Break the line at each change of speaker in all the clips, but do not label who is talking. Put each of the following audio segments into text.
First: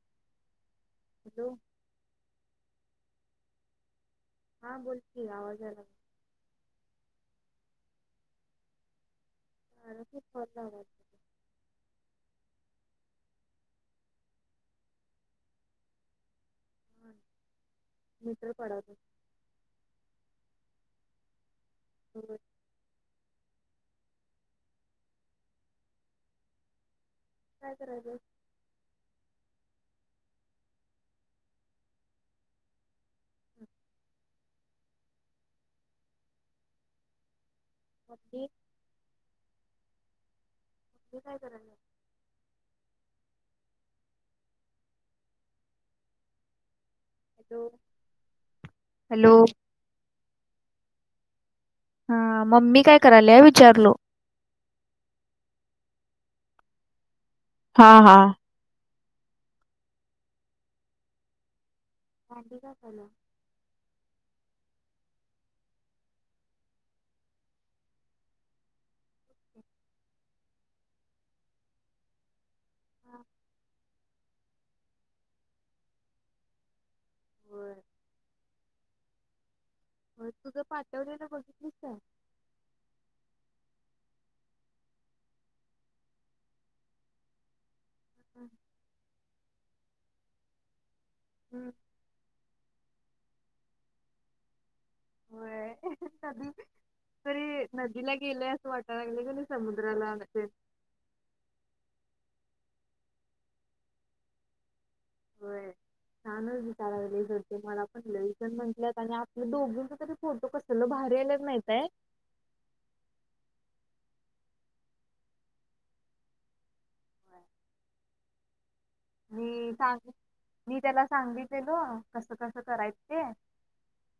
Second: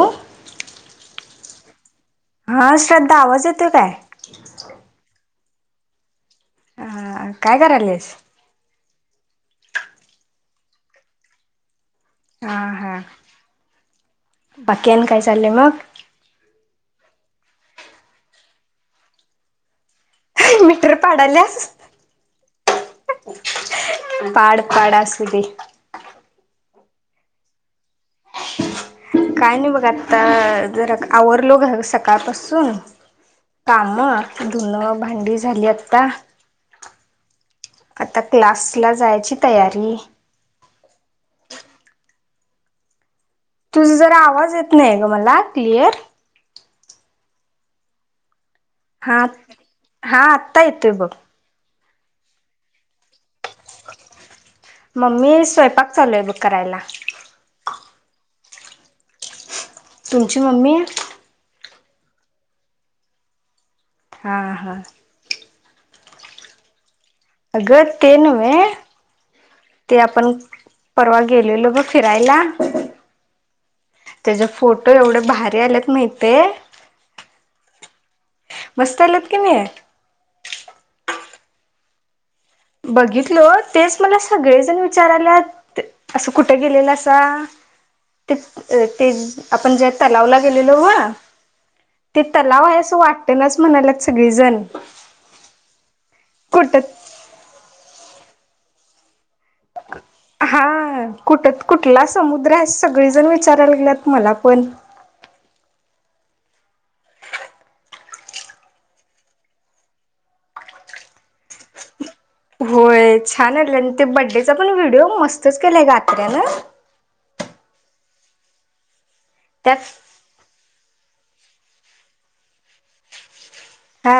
हो
को
हा श्रद्धा आवाज येतोय काय
हा बोलकि आवाज आला
ह काय करायलस
ह खूप पला वा
हा हा बाकी आणि काय चाललंय मग
मीितर पडा त
मीटर पाडल्यास
हो
पाड पाडा असुदे
तू काय करायलीस
काय नाही बघ आता जरा आवरलो घर सकाळपासून काम धुन भांडी झाली आता आता
मम्मी
क्लास ला जायची तयारी
काय करायल
तुझ जरा आवाज येत नाही ग मला क्लिअर
आो
हा हा आतायत येतोय बघ
हा मम्मी काय करायल या विचारलो
मम्मी स्वयंपाक चालू आहे बघ करायला
हा हा
तुमची मम्मी
भांडी घासाल्या
हा हा अ ग ते नव्हे ते आपण परवा गेलेलो बघ फिरायला
हा
त्याच्या फोटो एवढे भारी आल्यात माहितीय
बर
मस्त आलेत की नाही आहे
होय तुझं पाठवलेलं बघितलीस काय
बघितल तेच मला सगळेजण विचार आल्यात असं कुठे गेलेलं असा ते ते आपण जे तलावला गेलेलो
हम्म
ते तलाव आहे अस वाटत नाच म्हणाला सगळेजण
होयध तरी नदीला गेलंय असं वाटायला लागलं ग
हा कुठत कुठला समुद्र अस सगळीजण विचारायला गेल्यात मला पण
नानच विचारले जर ते मला पण लईजण म्हटल्यात आणि आपल्या दोघीचा तरी फोटो कसल भारी भारी आल्यात माहित आहे
होय छान झालं ते बड्डेचा पण व्हिडिओ मस्तच केलाय गात्र्यान
मी
त्यात
सांग मी त्याला सांगितितलो कसं कसं करायच ते
हा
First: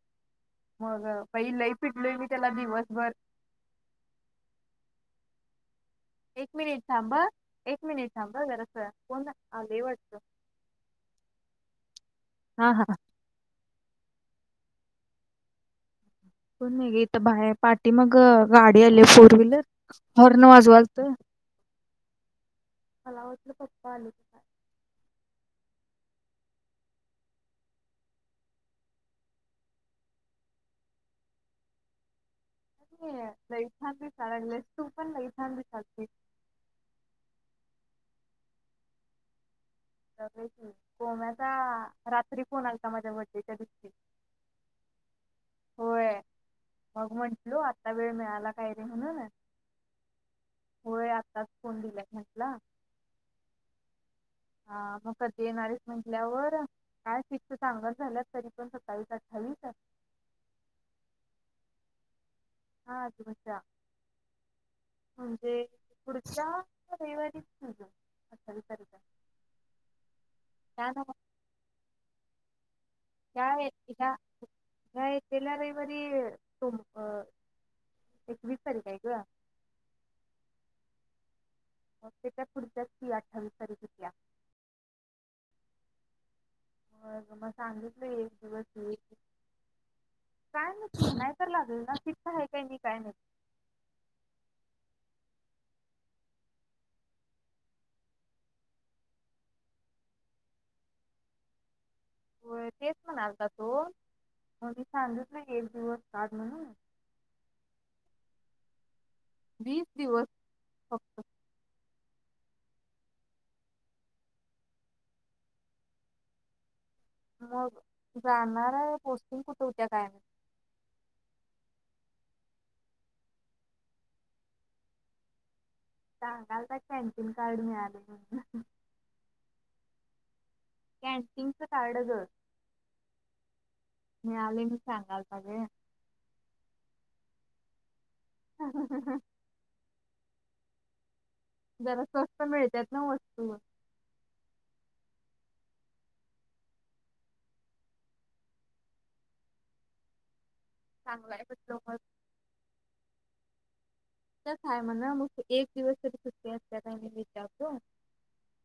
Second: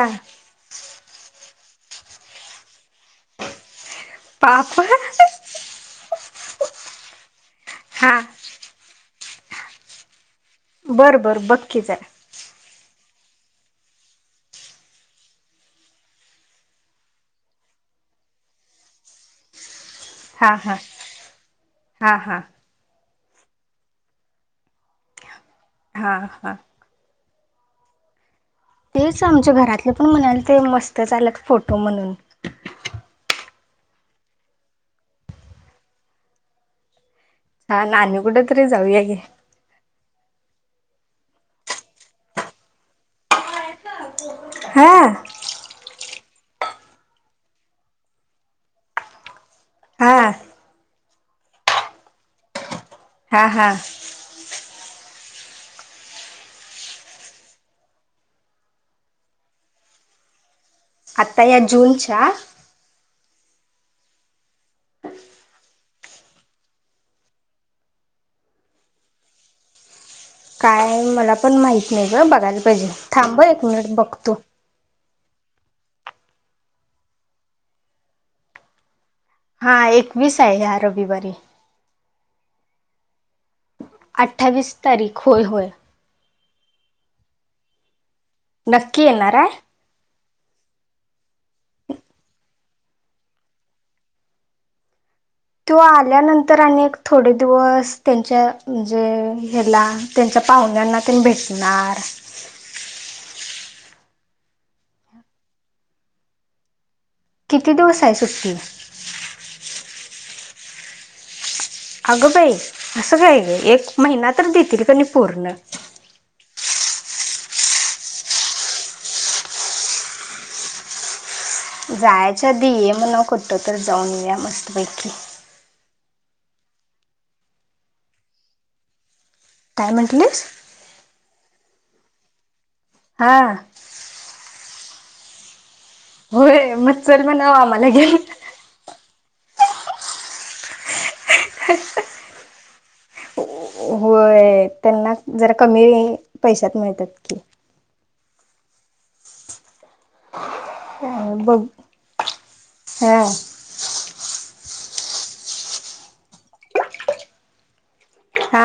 मग पहि लई पिडलोय मी त्याला दिवसभर
पाप
एक एक मनिट थांब ह जरासं एक मनिट
हा
थांब कोण आले वाटतं
बरं बरं बक्की जरा
हा हा कोण नाही गे इथ बाहेर पाठीी मग गाडी आली फोर व्हीलर हॉर्न
हा हा
वाजवालत
हा हा
मला वाटलं पप्पा आलवत काल
हा अहा तेच आमच्या घरातले पण म्हणाल ते मस्तच आलेत फोटो म्हणून
लई छान दिसाय लागलेस तू पण लई छान दिसालतीस
हा ना आणि कुठ तरी जाऊया की
[unintelligible] सोम्याचा रात्री फोन आलता माझ्या बड्डेच्या दिवशी
हम्म
होय मग म्हंटलो आता वेळ मिळाला काय रे म्हणून
हा
होय आत्ताच फोन दिल्यात म्हटला
हा हा
ह मग कधी येणारेस म्हटल्यावर काय फिक्स सांगना झाल्यात तरी पण सत्तावीस अठ्ठावीस
आत्ता ह्या जूनच्या
हा तुमच्या म्हणजे पुढच्या रविवारी [inaudible] असल सत्तावीस तारीख [unintelligible] त्या
काय
नव
मला पण माहित नाही ग बघायला पाहिजे थांब हा एक मिनिट बघतो
नाही गेल्या रविवारी सोम-अं एकवीस तारीख आहे ग
हा एकवीस आहे ह्या रविवारी
मग तेच्या पुढच्या [unintelligible]
अठ्ठावीस तारीख होय होय
हो म मग सांगित
नक्की येणार आहे
काय नक्की नाही तर लागल ना फिक्स आहे काय मी काय नाही
त्यो आल्यानंतर आणि एक थोडे दिवस त्यांच्या म्हणजे हेला त्यांच्या पाहुण्यांना तेन भेटणार
व्हय तेच म्हणालतात हो मग मी सांगितलय की एक दिवस आड म्हणून
किती दिवस आहे सुट्टी
वीस दिवस फक्त
अगं बाई असं काय ग एक महिना तर देतील का नाही पूर्ण
मग जाणार आहे पोस्टिंग कुठे होत्या काय
जायच्याधी ये म्हणावं कुठ तर जाऊन येऊया मस्तपैकी
सांगालता कॅन्टीन कार्ड मिळाले म्हणून
काय म्हंटलीस
कॅन्टीन च कार्ड गं
हा
मी आले म्हणून सांगलता गं
होय मग चल म्हणावं आम्हाला घेऊन
हा हा हा हा जरा स्वस्त मिळत्यात ना वस्तू
होय त्यांना जरा कमी पैशात मिळत्यात की
चांगला आहे
बघु
म्हटलं मग
हा
तो काय म्हणं मग ते दिवस तरी सुट्टी असत्या का नाही विचारतो
हा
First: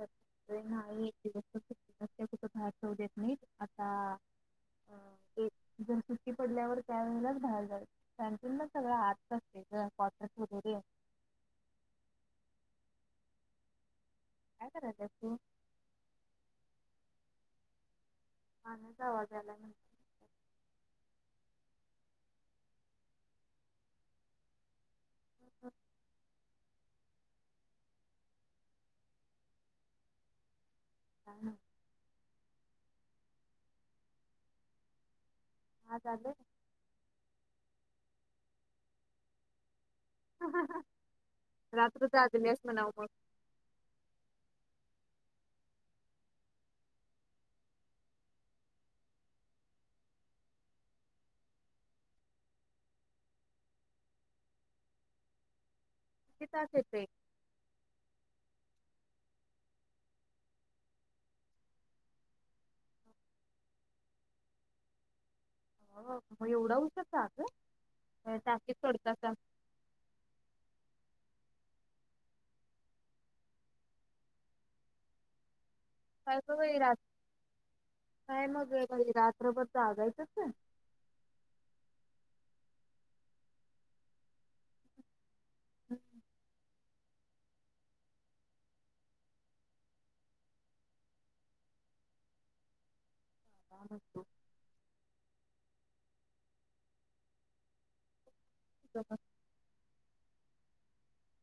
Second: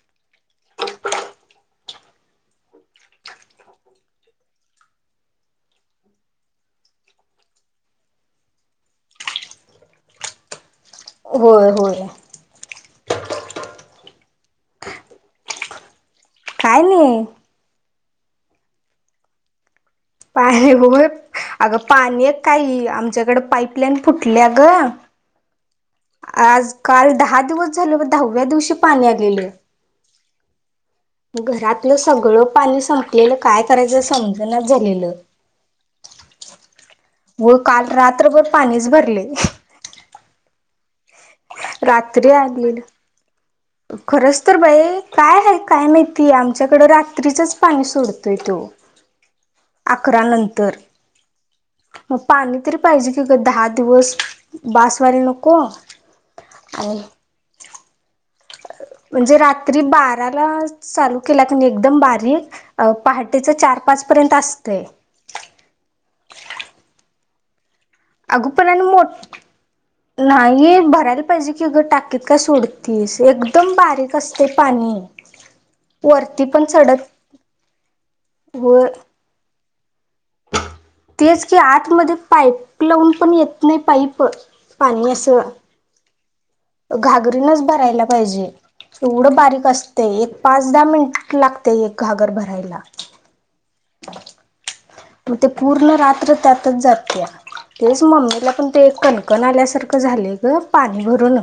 [inaudible] नाही एक दिवस तरी नसत्या अन कुठं बाहेर जाऊ देत मीच आता अ एक जन सुट्टी पडल्यावर त्या वेळेलाच बाहेर जायचं कॅन्टीनला च सगळं आत करते गं कॉल तर कट होऊदे
होय होय
काय कराल्यास तू
काय नाही
पाण्याचा आवाज यालाय म्ह
पाणी होय अगं पाणी आहे काही आमच्याकडे पाईपलाईन फुटल्या ग आज काल दहा दिवस झाल दहाव्या दिवशी पाणी आलेलं घरातलं सगळं पाणी संपलेलं काय करायचं समजणाच झालेलं
आज आले
व काल रात्रभर पाणीच भरलय [inaudible]
रात्र जागल्यास मनाव
आलेलं
मग
खरंच तर बाई काय आहे काय माहितीय? आमच्याकडं रात्रीचच पाणी सोडतोय त्यो. अकरा नंतर मग पाणी तरी पाहिजे की ग दहा दिवस बास व्हायला नको?
किती तास
आणि
येतय?
म्हणजे रात्री बाराला चालू केला कणी एकदम बारीक पहाटेच च चार पाच पर्यंत असतय [inaudible]
हो मग एवढा उशीर जाग.?
अग पण
टाकीत
आणि
सोडतात
मोठ- नाही भरायला पाहिजे होय कि अगं टाकीत काय सोडतीस एकदम बारीक असतय पाणी [inaudible]
काय
वरती
ग
पण
बाई रात
चढत
काय मग
व
बाई रात्रभर जागायचचं
[inaudible] तेच की आतमध्ये पाईप लावून पण येत नाही पाईप.. पाणी असं घागरीनच भरायला पाहिजे. एवढं बारीक असतय एक पाच दहा- मिनिट लागतय एक घागर भरायला.
ान [unintelligible]
मग ते पूर्ण रात्र [inaudible] त्यातच जाते तेच मम्मीला पण ते कणकण आल्यासारखं झाले ग पाणी भरून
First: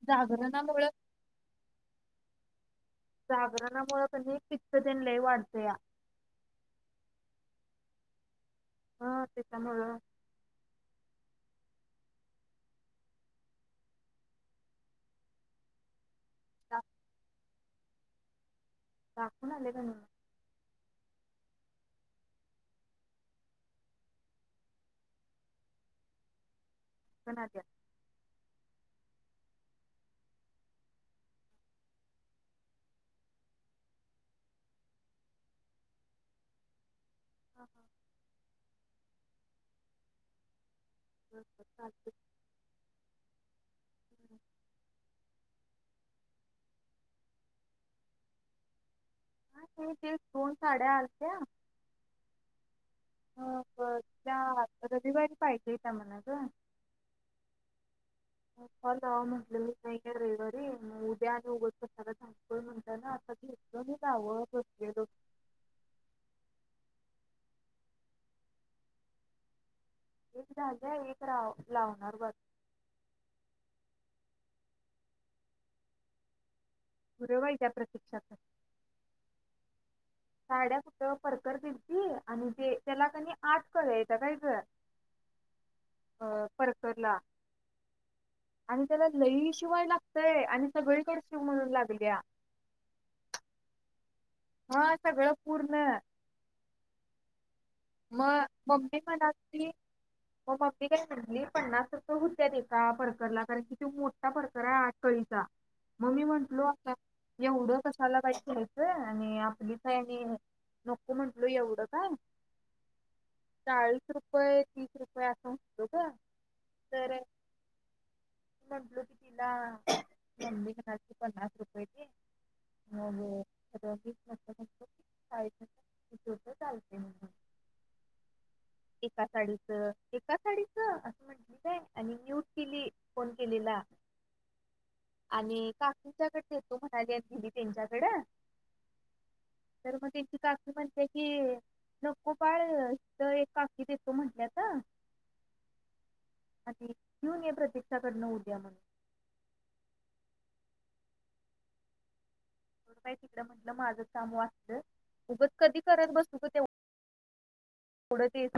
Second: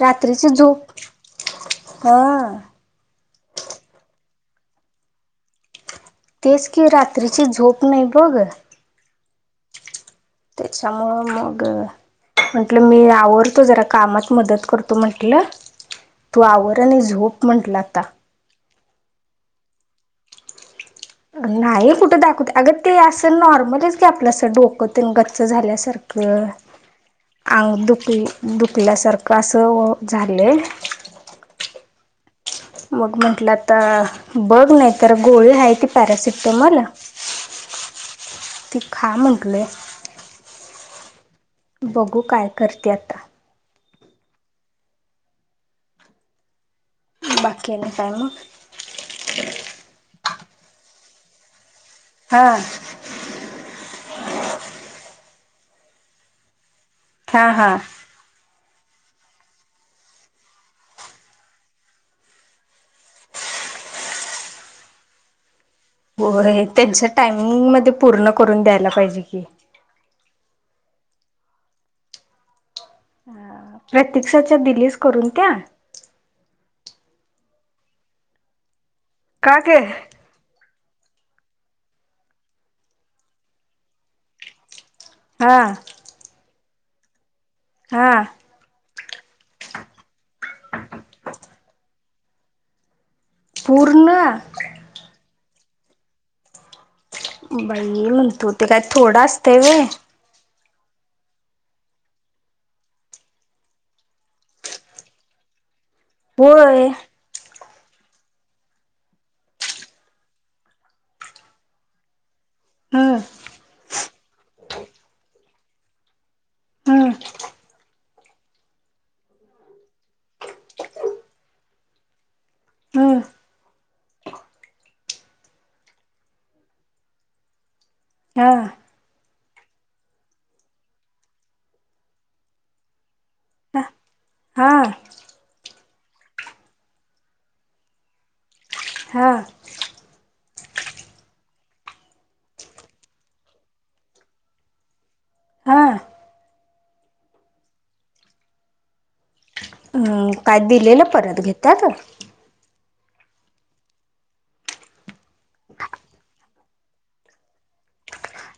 रात्रीची
जागरणामुळे
झोप हा [inaudible]
जागरणामुळे कणी पित्त तेन लय वाढतंया
तेच की रात्रीची झोप नाही बघ
ह त्याच्यामुळं
त्याच्यामुळं मग म्हंटलं [inaudible] मी आवरतो जरा कामात मदत करतो म्हटलं तू आवर
दा-
आणि झोप म्हटल आता
दाखवून आल्या का नाही?
[inaudible] नाही कुठं दाखवते अगं ते असं नॉर्मलच घे आपलं असं डोकंत गच्च झाल्यासारखं
पण आल्या
आंगदुखी दुखल्यासारखं असं झालंय [inaudible] मग [inaudible] म्हंटलं आता बघ नाही तर गोळी आहे ती पॅरासिटेमल
[inaudible]
ती खा म्हटलोय [inaudible]
काय
बघू काय करत्या आता बाकी आणि काय मग? [inaudible]
ह ते तेच दोन साड्या आलत्या
हा
अ बर त्या रविवारी पाहिजे त्या म्हण ग..
हा- हा
फाॅल लावावं म्हटलेलो नाही काय रविवारी मग उद्या आणि उगाच कशाला धावपळ म्हणताना कधी हुक्क मी लावत बसलेलो
होय त्यांच्या टाइमिंग मध्ये पूर्ण करून द्यायला पाहिजे कि [inaudible]
एक झाले एक राव -लावणार बघ
अ प्रतीकक्षाच्या दिलीस करून त्या?
फुर बाई त्या प्रतीक्षाच
का ग
साड्या कुठं परकर दिलती आणि ते त्याला की नाय आठ कळ्या हायत्ता काय ग
हा [inaudible]
अ, परकरला
हा
आणि त्याला लई शिवाय लागतय आणि सगळीकड शिव म्हणून लागल्या
पूर्ण
हा सगळं पूर्ण
बाई
मग
म्हणतो ते काय
मम्मी
थोडं असतंय
म्हणाली
वय
मग मम्मी काय म्हणली पन्नास रुपय होत्यातिका फरकरला कारण कि तो मोठा फरकर आहे आठ कळीचा म मी म्हंटलो
होय
आता एवढं कशाला काय घ्यायचं आणि आपली काय आणि नको म्हंटलो एवढं काय
हम्म
चाळीस रुपये तीस रुपये असं होतो ग
हम्म
तर म्हंटलो की तिला मम्मी घेणार होती पन्नास रुपयची हो
हम्म
हो [unintelligible]
हा
एका साईड एका साडीच असं म्हटली काय आणि घेउन केली फोन केलेला
हा
आणि का तिच्याकड देतो म्हणाली आणि दिली त्यांच्याकडं
हा
मग त्यांची काकी म्हणत्या की गोपाळथ एक काकी देतो म्हटल्यात
हा
घेऊन ये प्रतीक्षाकडनं उद्या मन
हम्म काय दिलेलं परत घेतात
तिकड म्हंटलं माझं काम वाचत उगच कधी करत बसू का ते [unintelligible] पुढं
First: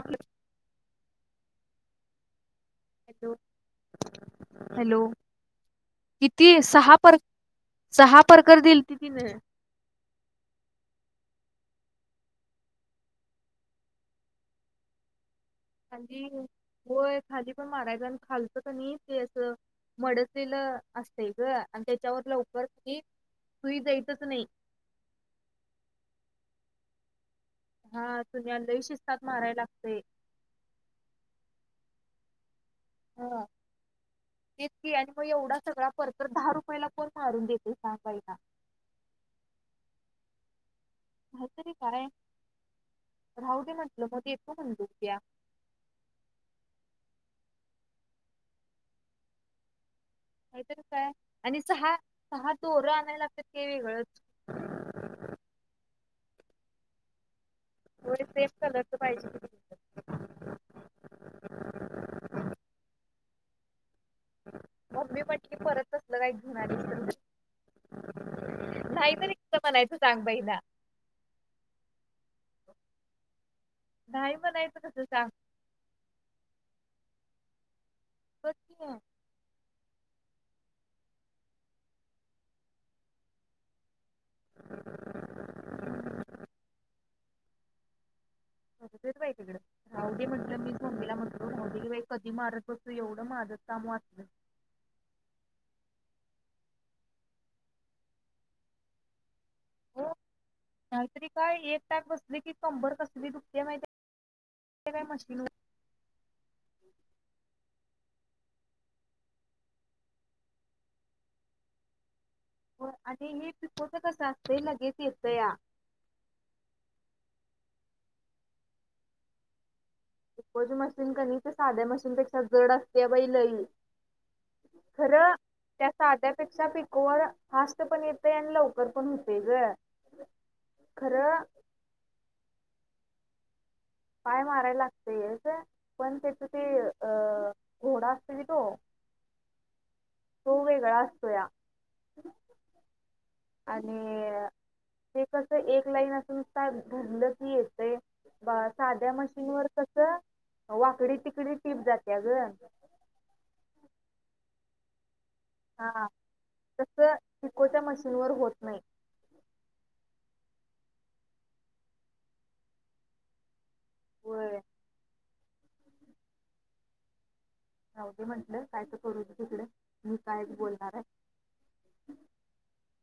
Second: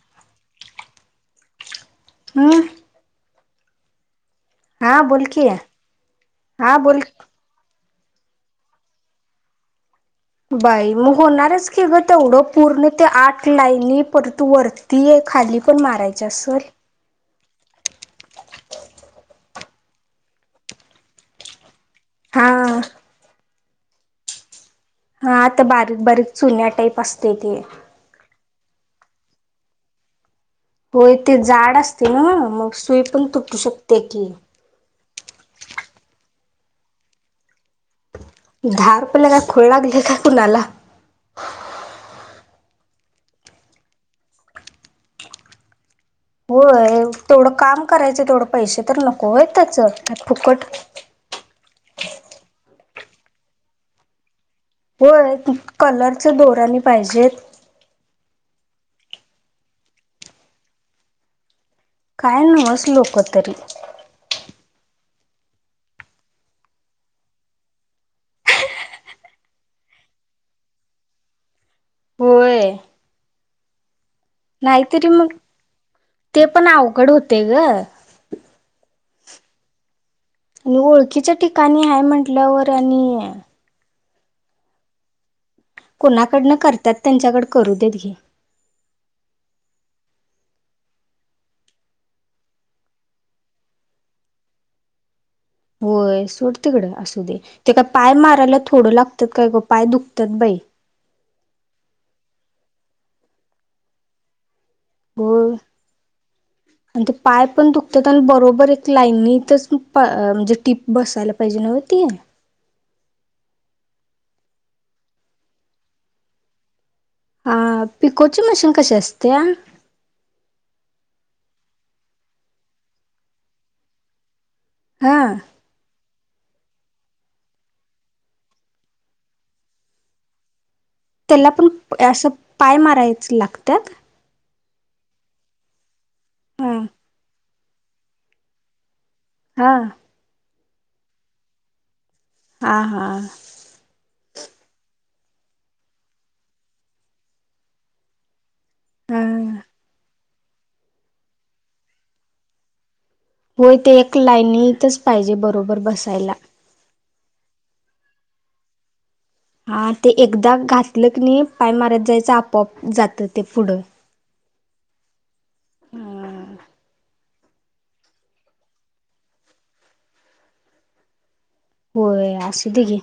[unintelligible] हा
हॅलो
बोल की
किती
हा
सहा
बोल
पर सहा परकर दिल ती तिने
बाई मग होणारच ख ग तेवढं पूर्ण ते आठ लाईन परतू वरती आहे खाली पण मारायच
खाली
असेल
होय खाली पण मारायच आणि खालचं का नाही ते अस मडसलेलं असतय गं आणि त्याच्यावर
हा
लवकर कि सुई जायेतच नाही.
हा आता बारीक बारीक चुन्या टाईप असते ते
हा पुण्यद लय शिस्तात माराय लागते
हो ते जाड असते ना मग सुई पण
हा
तुटू शकते की
तेेच की आणि मग एवढा सगळा परकर दहा रुपयाला पण कोण मारून देत
दहा रुपयाला काय खुळ लागलंय का कोणला
राहूं दे म्हटलं मग देतों म्हनं उद्या
होय, तेवड काम करायचं तेवडं पैसे तर नको होयत त्याच फुकट
काहीतरी काय आणि सहा सहा दोरं आणायला लागतात ते वेगळंच
होय कलरच दोराने पाहिजेत.
दोनी सेम कलरच पाहिजे. कि तिथं
काय न्हवस लोक तरी
मम्मी म्हंटली परत तसलं काय घेऊन आलीस तर बघ नाहीतरी कसं म्हणायचं सांग बाई हिला
व्हय
म्हणायचं कसं
नाहीतरी
सांग
मग ते पण अवघड होतय ग
पठया
आणि ओळखीच्या ठिकाणी हाय म्हंटल्यावर आणि
[unintelligible]
कोणाकडनं करतात त्यांच्याकड करू देत घे
हो दुर्वायतीड राहुदे म्हटलं मीच मम्मीला म्हटलो राहूदेकी बाई कधी मारत बसू एवढं माझच काम वाचलं
[inaudible] होय सोड तिकड असू दे ते काय पाय मारायला थोडं लागतात काय ग पाय दुखतात बाई
री काय एक टाक बसली की कंबर कसली दुखते माहितेय काय मशीन
होय आणि ते पाय पण दुख ते पण बरोबर एक लाईनीतच प म्हणजे टीप बसायला पाहिजे नव ती
आणि हे पिकोच कस असतय लगेच येतं या
हां हां पिकोची मशीन कशी असत्या
पिकोची मशीन कनी ते साध्या मशीन पेक्षा जड असते बाई लई
हा
खरं त्या साध्यात पेक्षा पिकोवर फास्ट पण येतंय आणि लवकर पण होते गं
त्याला पण असं पाय मारायचं लागतात
पाय माराय लागतयच पण तेच ते
हा
अ घोडा असते की तो
हां
तो वेगळा असतोया
हा हां
आणि ते कस एक लाईन असून [inaudible] धरलं की येतय बा साध्या
हा
मशीनवरर कस वाकडी तिकडी टीप जात्या गं
होय ते एक लाईनीतच पाहिजे बरोबर
हा
बसायला
तसं पिकोच्या मशीन वर होत नाही.
हा ते एकदा घातलं की नाही पाय मारत जायचं आपोआप जात ते पुढं.
होय
हम्म
राऊ दे म्हटलं काय तर करू दे तिकडे मी काय बोलणार आहे
हो असुदेे घे